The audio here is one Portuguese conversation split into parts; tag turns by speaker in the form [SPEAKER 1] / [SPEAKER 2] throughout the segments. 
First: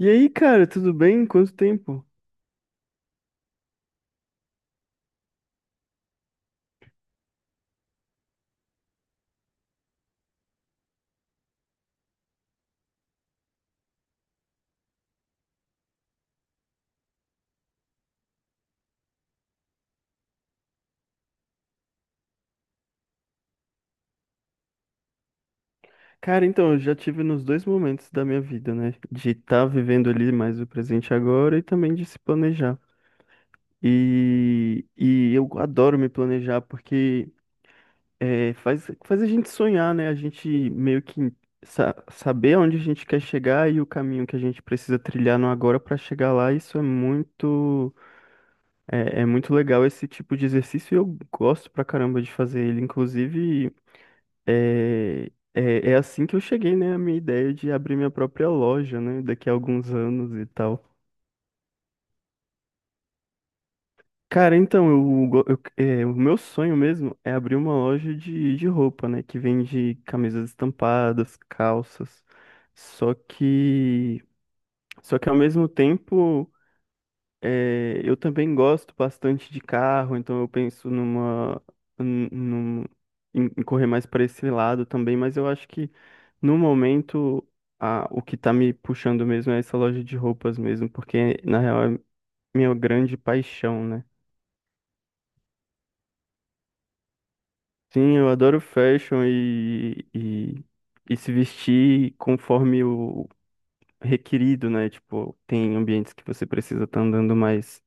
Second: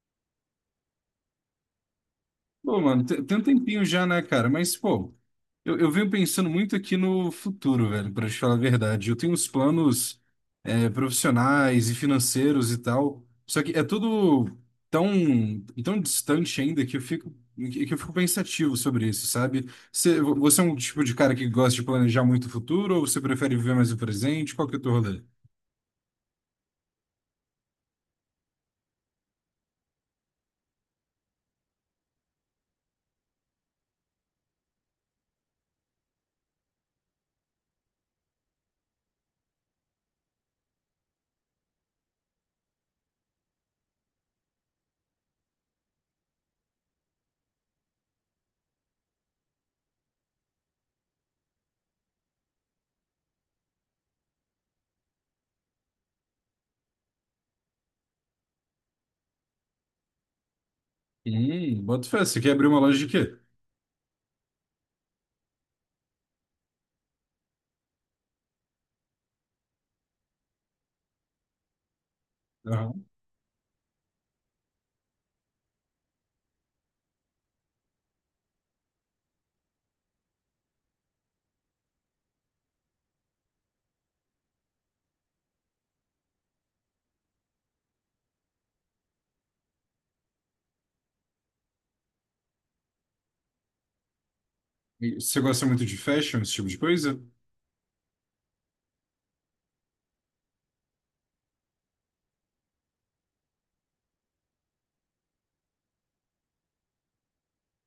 [SPEAKER 1] E aí, cara, tudo bem? Quanto tempo?
[SPEAKER 2] Pô, mano, tem um tempinho já, né, cara? Mas, pô, eu venho pensando muito aqui no futuro, velho, pra te falar a verdade. Eu tenho uns planos, profissionais e financeiros e tal, só que é tudo tão, tão distante ainda que que eu fico pensativo sobre isso, sabe? Você é um tipo de cara que gosta de planejar muito o futuro ou você prefere viver mais o presente? Qual que é o teu rolê?
[SPEAKER 1] Cara, então, eu já tive nos dois momentos da minha vida, né? De estar vivendo ali mais o presente agora e também de se planejar. E eu adoro me planejar porque faz a gente sonhar, né? A gente meio que saber onde a gente quer chegar e o caminho que a gente precisa trilhar no agora para chegar lá. Isso é muito, é muito legal esse tipo de exercício e eu gosto pra caramba de fazer ele. Inclusive. É assim que eu cheguei, né, à minha ideia de abrir minha própria loja, né, daqui a alguns anos e tal.
[SPEAKER 2] Bota fé, você quer abrir uma loja de quê?
[SPEAKER 1] Cara, então, eu, go- eu- é, o meu sonho mesmo é abrir uma loja de roupa, né, que vende camisas estampadas, calças.
[SPEAKER 2] Aham.
[SPEAKER 1] Só que, só que ao mesmo tempo. Eu também gosto bastante de carro, então eu penso numa, num- num- em correr mais para esse lado também, mas eu acho que no momento o que tá me puxando mesmo é essa loja de roupas mesmo, porque na real é minha grande paixão, né?
[SPEAKER 2] E você gosta muito de fashion, esse tipo de coisa?
[SPEAKER 1] Sim, eu adoro fashion e se vestir conforme o requerido, né? Tipo, tem ambientes que você precisa estar andando mais.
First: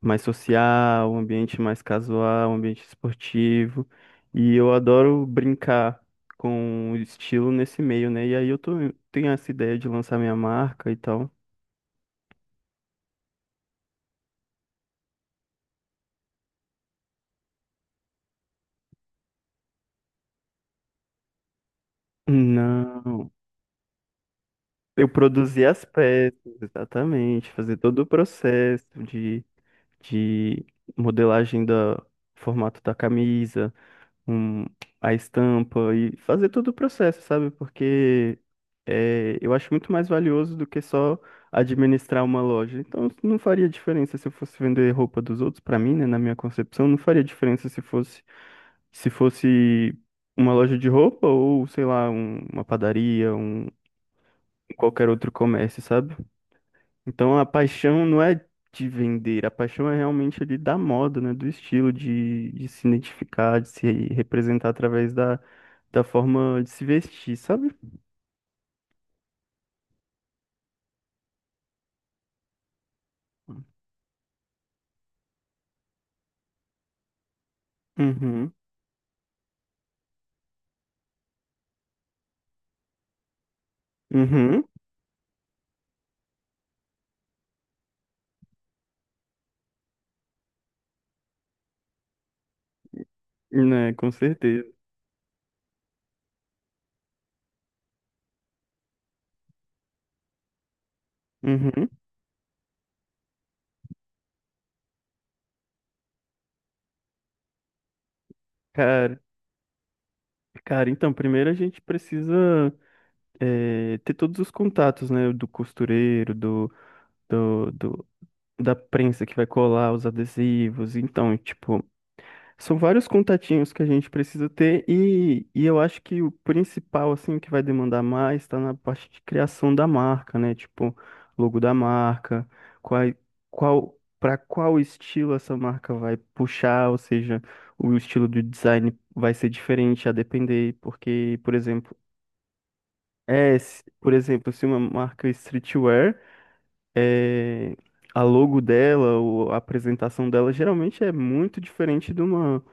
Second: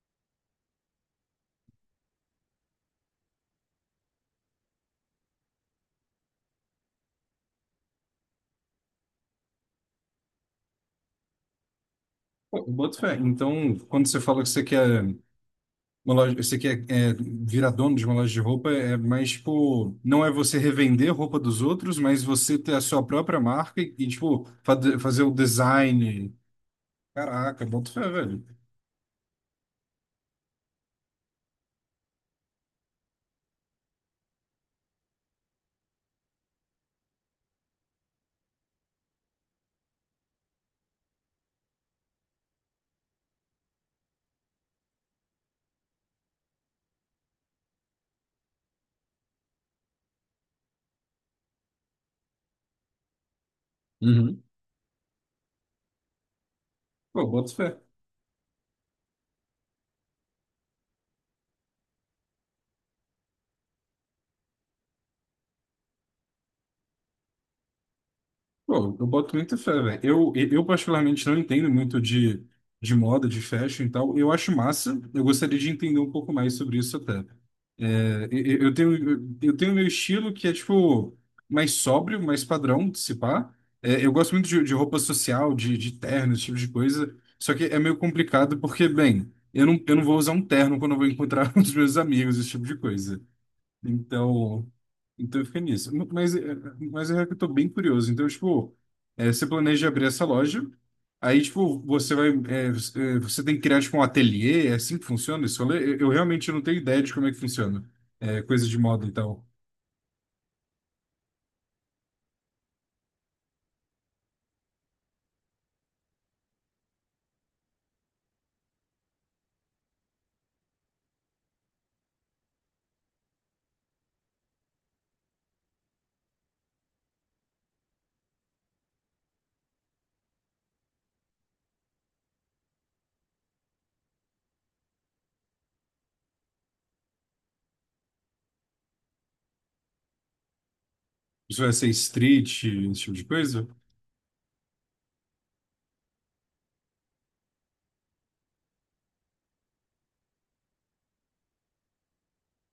[SPEAKER 1] mais social, um ambiente mais casual, um ambiente esportivo. E eu adoro brincar com o estilo nesse meio, né? E aí tenho essa ideia de lançar minha marca e tal.
[SPEAKER 2] Pô, eu boto fé. Então, quando você fala que você quer uma loja, você quer virar dono de uma loja de roupa, é mais tipo, não é você revender roupa dos outros, mas você ter a sua
[SPEAKER 1] Não,
[SPEAKER 2] própria marca e, tipo,
[SPEAKER 1] eu
[SPEAKER 2] fazer o
[SPEAKER 1] produzi as
[SPEAKER 2] design.
[SPEAKER 1] peças, exatamente,
[SPEAKER 2] Caraca,
[SPEAKER 1] fazer
[SPEAKER 2] boto
[SPEAKER 1] todo
[SPEAKER 2] fé,
[SPEAKER 1] o
[SPEAKER 2] velho.
[SPEAKER 1] processo de, modelagem do formato da camisa, um, a estampa e fazer todo o processo, sabe? Porque eu acho muito mais valioso do que só administrar uma loja. Então, não faria diferença se eu fosse vender roupa dos outros para mim, né? Na minha concepção, não faria diferença se fosse uma loja de roupa ou, sei lá, uma padaria,
[SPEAKER 2] Uhum.
[SPEAKER 1] qualquer outro comércio, sabe?
[SPEAKER 2] Pô,
[SPEAKER 1] Então, a
[SPEAKER 2] boto fé.
[SPEAKER 1] paixão não é de vender, a paixão é realmente ali da moda, né? Do estilo, de se identificar, de se representar através da forma de se vestir, sabe?
[SPEAKER 2] Pô, eu boto muita fé, velho. Eu particularmente não entendo muito de moda, de fashion e tal. Eu acho massa. Eu gostaria de entender um pouco mais sobre isso até. É,
[SPEAKER 1] Uhum.
[SPEAKER 2] eu tenho meu estilo que é, tipo, mais sóbrio, mais padrão, se pá. É, eu gosto muito
[SPEAKER 1] Uhum.
[SPEAKER 2] de roupa social, de terno, esse tipo de coisa. Só que é meio complicado porque, bem, eu não vou usar um terno quando eu vou encontrar os meus amigos, esse tipo de coisa.
[SPEAKER 1] Né, com certeza.
[SPEAKER 2] Então, então fica nisso. Mas é que eu tô bem curioso. Então, tipo, você planeja abrir essa loja, aí, tipo,
[SPEAKER 1] Uhum.
[SPEAKER 2] você vai, é, você tem que criar, tipo, um ateliê, é assim que funciona isso? Eu realmente não tenho ideia de como é que funciona. É, coisa de moda e
[SPEAKER 1] Cara,
[SPEAKER 2] tal.
[SPEAKER 1] cara, então, primeiro a gente precisa ter todos os contatos, né? Do costureiro, do, do- da prensa que vai colar os adesivos. Então, tipo, são vários contatinhos que a gente precisa ter e eu acho que o principal, assim, que vai demandar mais está na parte de criação da marca, né? Tipo, logo da marca, qual, para qual estilo essa marca vai puxar, ou seja, o estilo do design vai ser diferente a depender, porque, por
[SPEAKER 2] Isso vai ser
[SPEAKER 1] exemplo,
[SPEAKER 2] street, esse tipo de coisa?
[SPEAKER 1] por exemplo, se uma marca é streetwear é, a logo dela, ou a apresentação dela, geralmente é muito diferente de uma,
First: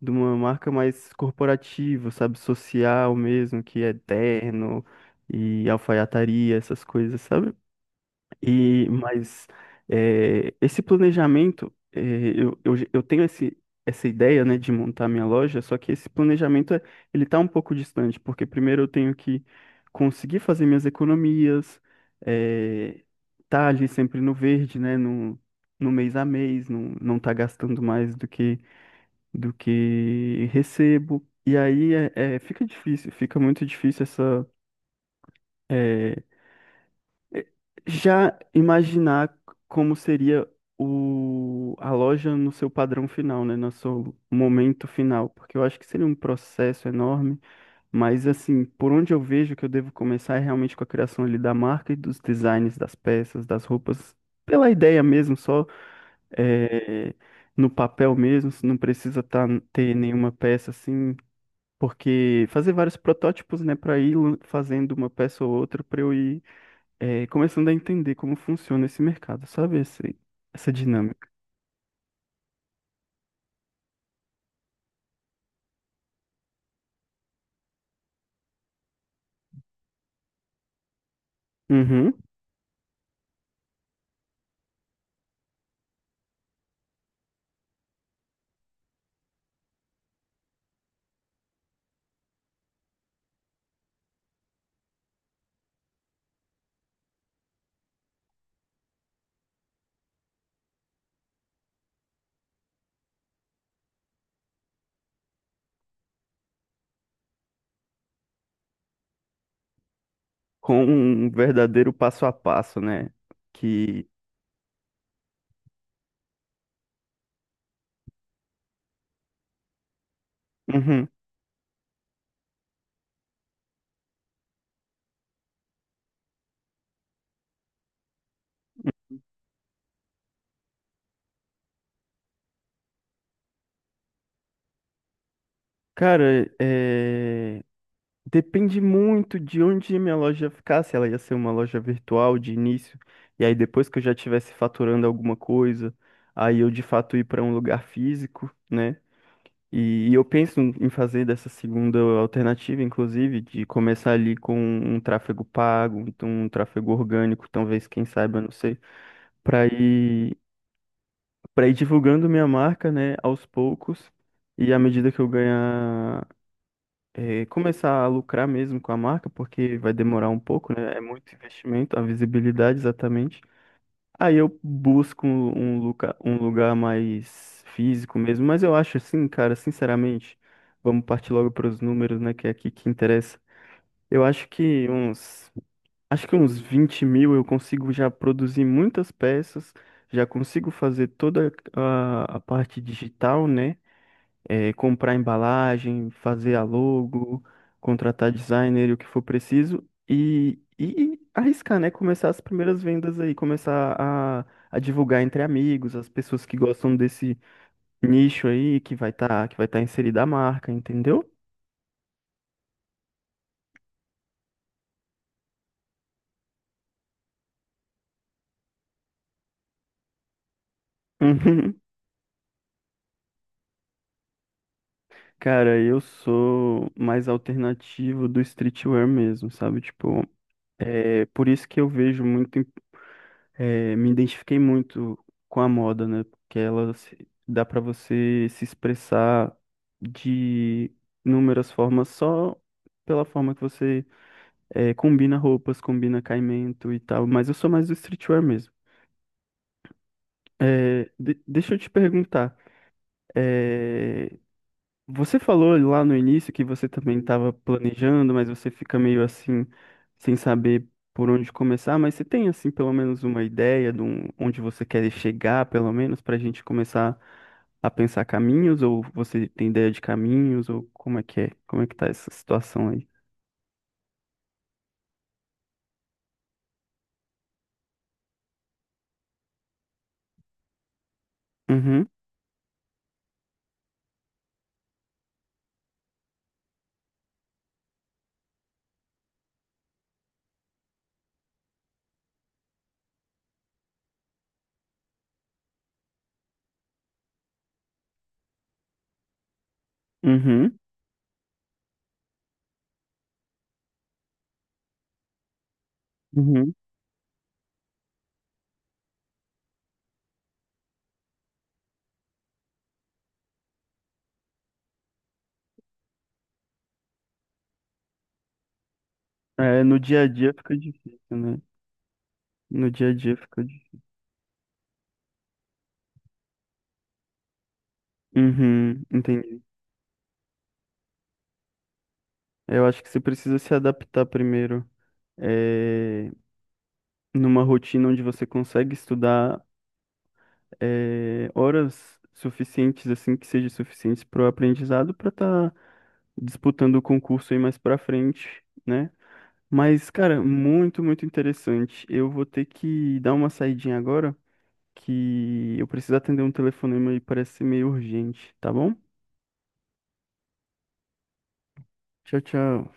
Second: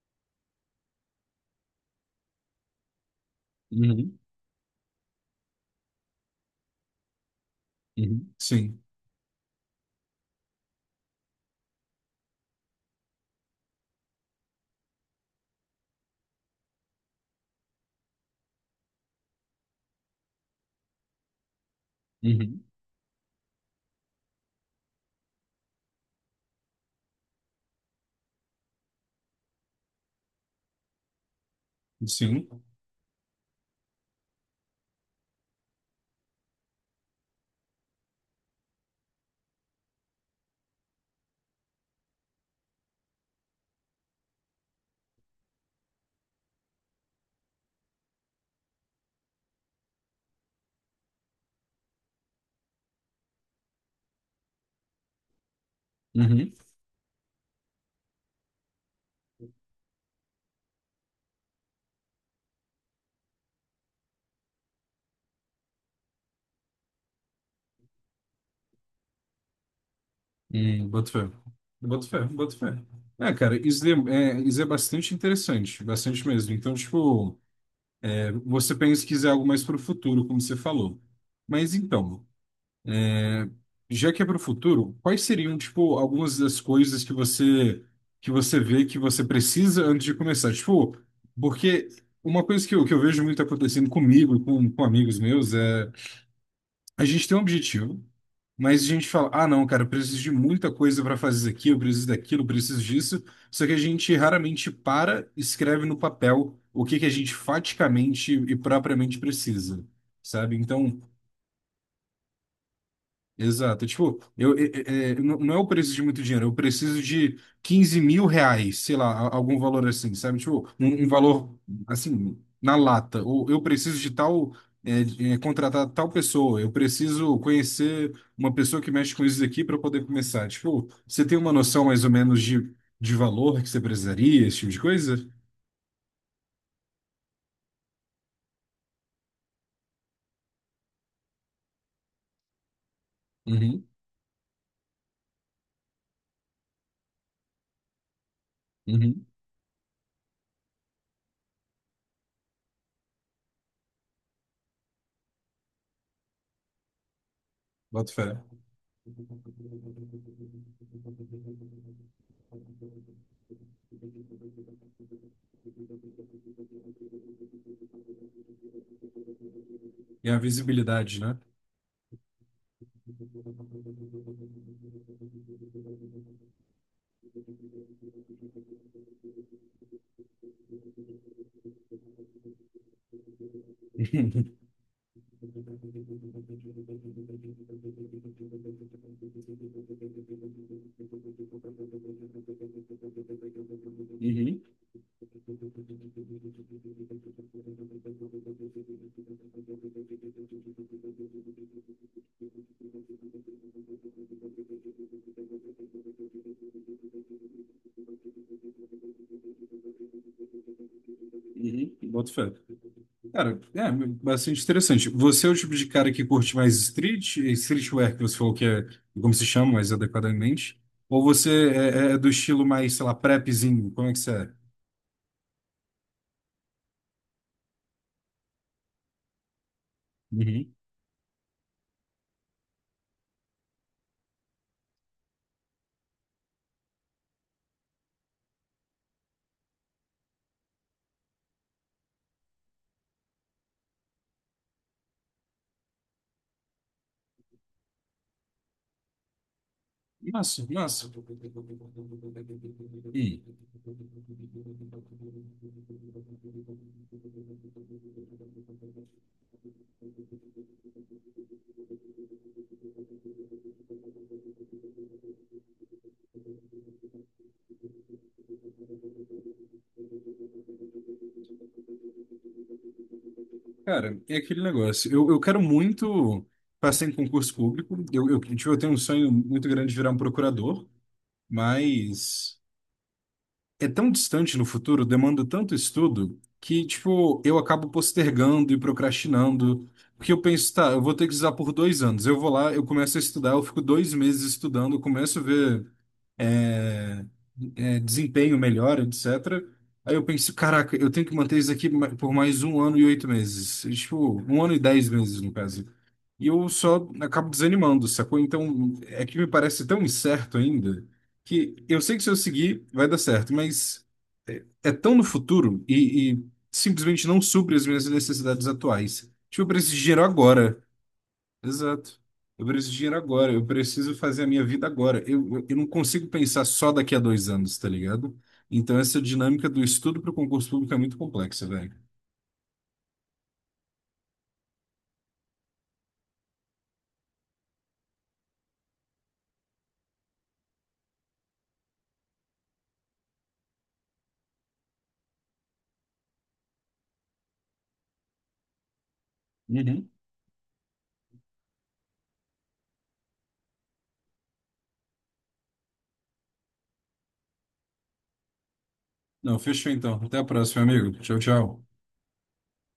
[SPEAKER 1] de uma marca mais corporativa, sabe? Social mesmo, que é
[SPEAKER 2] Uhum,
[SPEAKER 1] terno e alfaiataria, essas coisas, sabe?
[SPEAKER 2] uhum, sim,
[SPEAKER 1] Mas esse planejamento, eu tenho essa ideia, né, de montar minha loja, só que esse planejamento, ele tá um pouco distante, porque primeiro eu tenho que conseguir fazer minhas economias,
[SPEAKER 2] uhum,
[SPEAKER 1] eh, tá ali sempre no verde, né, no mês a mês, não tá gastando mais do que recebo. E aí
[SPEAKER 2] sim, uhum,
[SPEAKER 1] fica difícil, fica muito difícil essa. eh, eh, Já imaginar como seria a loja no seu padrão final, né? No seu momento final. Porque eu acho que seria um processo enorme. Mas, assim, por onde eu vejo que eu devo começar é realmente com a criação ali da marca e dos designs das peças, das roupas, pela ideia mesmo, só
[SPEAKER 2] uhum.
[SPEAKER 1] eh, no papel mesmo, se não precisa ter nenhuma peça assim, porque fazer vários protótipos, né, para ir fazendo uma peça ou outra, para eu ir começando a entender como funciona esse mercado, sabe? Essa
[SPEAKER 2] Boto
[SPEAKER 1] dinâmica.
[SPEAKER 2] fé. Boto fé, boto fé. É, cara, isso é, é- isso é bastante interessante, bastante mesmo. Então, tipo. Você pensa pesquisar algo mais para o futuro, como você falou. Mas
[SPEAKER 1] Uhum.
[SPEAKER 2] então, é, já que é para o futuro, quais seriam, tipo, algumas das coisas que você vê que você precisa antes de começar? Tipo, porque uma coisa que eu vejo muito acontecendo comigo e com amigos meus é a gente tem um objetivo, mas a gente fala, ah, não, cara, eu preciso de muita coisa para fazer isso aqui, eu preciso daquilo, eu preciso disso. Só que a gente raramente para, e escreve no papel o que que a gente faticamente e propriamente precisa, sabe?
[SPEAKER 1] Com
[SPEAKER 2] Então,
[SPEAKER 1] um verdadeiro passo a passo, né?
[SPEAKER 2] exato.
[SPEAKER 1] Que.
[SPEAKER 2] Tipo, eu, é- é- é, não é eu preciso de muito dinheiro, eu preciso de R$ 15.000, sei lá, algum valor assim, sabe? Tipo, um
[SPEAKER 1] Uhum.
[SPEAKER 2] valor assim, na lata. Ou eu preciso de tal, contratar tal pessoa, eu preciso conhecer uma pessoa que mexe com isso daqui para poder começar. Tipo, você tem uma noção mais ou menos de valor que você precisaria, esse tipo de coisa?
[SPEAKER 1] Cara, depende muito de onde a minha loja ficar, se ela ia ser uma loja virtual de início, e aí
[SPEAKER 2] Uhum,
[SPEAKER 1] depois que eu já estivesse faturando alguma coisa, aí eu de fato ir para um lugar físico, né?
[SPEAKER 2] uhum.
[SPEAKER 1] E eu penso em fazer dessa segunda alternativa, inclusive, de começar ali com um tráfego pago, então um tráfego orgânico, talvez, quem
[SPEAKER 2] Boto fé.
[SPEAKER 1] saiba, não sei, para ir, para ir divulgando minha marca, né, aos poucos, e à medida que eu ganhar, começar a lucrar mesmo com a marca, porque vai demorar
[SPEAKER 2] E a
[SPEAKER 1] um pouco, né, é
[SPEAKER 2] visibilidade,
[SPEAKER 1] muito
[SPEAKER 2] né?
[SPEAKER 1] investimento, a visibilidade exatamente. Aí eu busco um lugar mais físico mesmo, mas eu acho assim, cara, sinceramente, vamos partir logo para os números, né, que é aqui que interessa. Eu acho que uns 20.000 eu consigo já produzir muitas peças, já consigo fazer toda a parte digital, né?
[SPEAKER 2] Uhum.
[SPEAKER 1] Comprar embalagem, fazer a logo, contratar designer e o que for preciso e arriscar, né? Começar as primeiras vendas aí, começar a divulgar entre amigos, as pessoas que gostam desse nicho aí, que vai tá inserida a marca, entendeu?
[SPEAKER 2] Uhum, boto fé. Cara, é bastante interessante. Você é o tipo de cara que curte mais street, streetwear, que você falou que é como se chama mais adequadamente? Ou
[SPEAKER 1] Uhum.
[SPEAKER 2] é do estilo mais, sei lá, prepzinho? Como é que você é?
[SPEAKER 1] Cara, eu sou mais alternativo do streetwear mesmo, sabe? Tipo,
[SPEAKER 2] Uhum.
[SPEAKER 1] é por isso que eu vejo muito me identifiquei muito com a moda, né? Porque ela dá para você se expressar de inúmeras formas só pela forma que você combina roupas, combina caimento e tal. Mas eu sou mais do streetwear mesmo.
[SPEAKER 2] Massa, massa.
[SPEAKER 1] Deixa eu te perguntar,
[SPEAKER 2] E
[SPEAKER 1] é, você falou lá no início que você também estava planejando, mas você fica meio assim, sem saber por onde começar. Mas você tem, assim, pelo menos uma ideia de onde você quer chegar, pelo menos, para a gente começar a pensar caminhos? Ou você tem ideia de caminhos? Ou como é que é? Como é que tá essa situação aí?
[SPEAKER 2] Cara, é aquele negócio. Eu quero muito passar em concurso público. Eu tenho um sonho muito grande de virar um procurador,
[SPEAKER 1] Uhum,
[SPEAKER 2] mas é tão distante no futuro, demanda tanto estudo, que, tipo, eu acabo postergando e procrastinando. Porque eu penso, tá, eu vou ter que usar por 2 anos. Eu vou lá, eu começo a estudar, eu fico 2 meses estudando, eu começo a ver é, desempenho melhor, etc. Aí eu pensei,
[SPEAKER 1] uhum,
[SPEAKER 2] caraca, eu tenho que manter isso aqui por mais 1 ano e 8 meses. Tipo, 1 ano e 10 meses, no caso. E eu
[SPEAKER 1] uhum.
[SPEAKER 2] só acabo desanimando, sacou? Então, é que me parece tão incerto ainda, que eu sei que se eu seguir, vai dar certo, mas é tão no futuro e simplesmente não supre as minhas necessidades atuais. Tipo, eu
[SPEAKER 1] É,
[SPEAKER 2] preciso de
[SPEAKER 1] no dia
[SPEAKER 2] dinheiro
[SPEAKER 1] a dia fica
[SPEAKER 2] agora.
[SPEAKER 1] difícil, né?
[SPEAKER 2] Exato. Eu preciso
[SPEAKER 1] No
[SPEAKER 2] de
[SPEAKER 1] dia a
[SPEAKER 2] dinheiro
[SPEAKER 1] dia
[SPEAKER 2] agora,
[SPEAKER 1] fica
[SPEAKER 2] eu
[SPEAKER 1] difícil.
[SPEAKER 2] preciso fazer a minha vida agora. Eu não consigo pensar só daqui a 2 anos, tá ligado? Então
[SPEAKER 1] Uhum,
[SPEAKER 2] essa
[SPEAKER 1] entendi.
[SPEAKER 2] dinâmica do estudo para o concurso público é muito complexa, velho.
[SPEAKER 1] Eu acho que você precisa se adaptar primeiro, numa rotina onde você consegue estudar horas suficientes, assim, que sejam suficientes para o aprendizado, para estar disputando o concurso aí mais para frente, né?
[SPEAKER 2] Uhum.
[SPEAKER 1] Mas, cara, muito, muito interessante. Eu vou ter que dar uma saidinha agora, que eu preciso atender um telefonema e parece ser meio urgente, tá bom?
[SPEAKER 2] Não, fechou então. Até a próxima, amigo. Tchau, tchau.
[SPEAKER 1] Tchau, tchau.